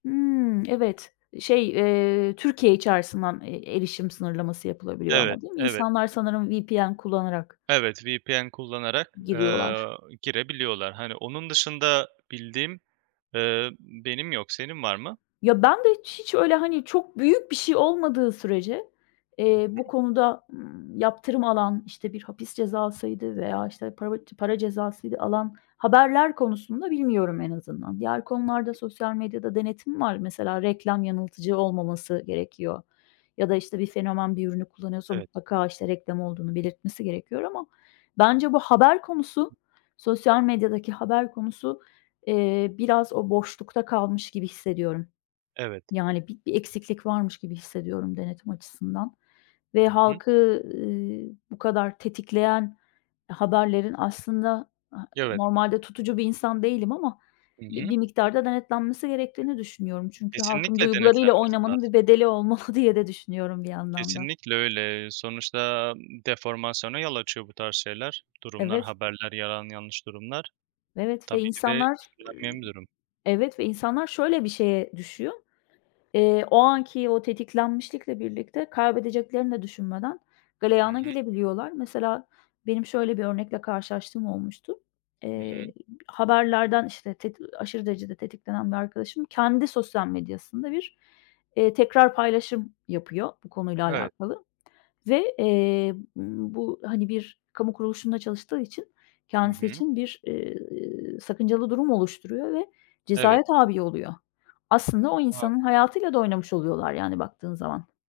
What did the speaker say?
Hımm, evet. Şey, eee, Türkiye içerisinden, eee, erişim sınırlaması yapılabiliyor Evet, ama, değil mi? evet. İnsanlar sanırım VPN kullanarak Evet, VPN kullanarak, eee, giriyorlar. girebiliyorlar. Hani, onun dışında bildiğim, eee, benim yok. Senin var mı? Ya ben de hiç hiç öyle, hani, çok büyük bir şey olmadığı sürece, Hı eee, bu hı. konuda, ııı, yaptırım alan, işte, bir hapis cezasıydı veya, işte, parav para cezasıydı alan haberler konusunda, bilmiyorum, en azından. Diğer Hı konularda hı. sosyal medyada denetim var. Mesela, reklam yanıltıcı olmaması gerekiyor ya da, işte, bir fenomen bir ürünü kullanıyorsa, Evet. mutlaka, işte, reklam olduğunu belirtmesi gerekiyor. Ama bence bu haber konusu, sosyal medyadaki haber konusu, eee, biraz o boşlukta kalmış gibi hissediyorum. Evet. Yani, bi-bir eksiklik varmış gibi hissediyorum, denetim açısından. Ve Hı hı. halkı, eee, bu kadar tetikleyen haberlerin aslında, eee, Evet. normalde tutucu bir insan değilim ama Hı bi hı. bir miktarda denetlenmesi gerektiğini düşünüyorum. Çünkü halkın Kesinlikle, duygularıyla denetlenmesi oynamanın bir lazım. bedeli olmalı diye de düşünüyorum, bir yandan da. Kesinlikle, öyle. Sonuçta, deformasyona yol açıyor bu tarz şeyler, durumlar, Evet. haberler, yalan yanlış durumlar. Evet ve Tabii, bir de insanlar, ııı, istenmeyen bir durum. evet ve insanlar şöyle bir şeye düşüyor: Eee, o anki o tetiklenmişlikle birlikte kaybedeceklerini de düşünmeden, Hı galeyana hı. gelebiliyorlar. Mesela, benim şöyle bir örnekle karşılaştığım olmuştu. Hı hı. Eee, haberlerden, işte, teti aşırı derecede tetiklenen bir arkadaşım kendi sosyal medyasında bir, eee, tekrar paylaşım yapıyor bu konuyla Evet. alakalı ve eee, bu hani, bir kamu kuruluşunda çalıştığı için Hı kendisi hı. için bir, eee, sakıncalı durum oluşturuyor ve Evet. cezaya tâbi oluyor. Aslında o A! insanın hayatıyla da oynamış oluyorlar, yani, baktığın zaman.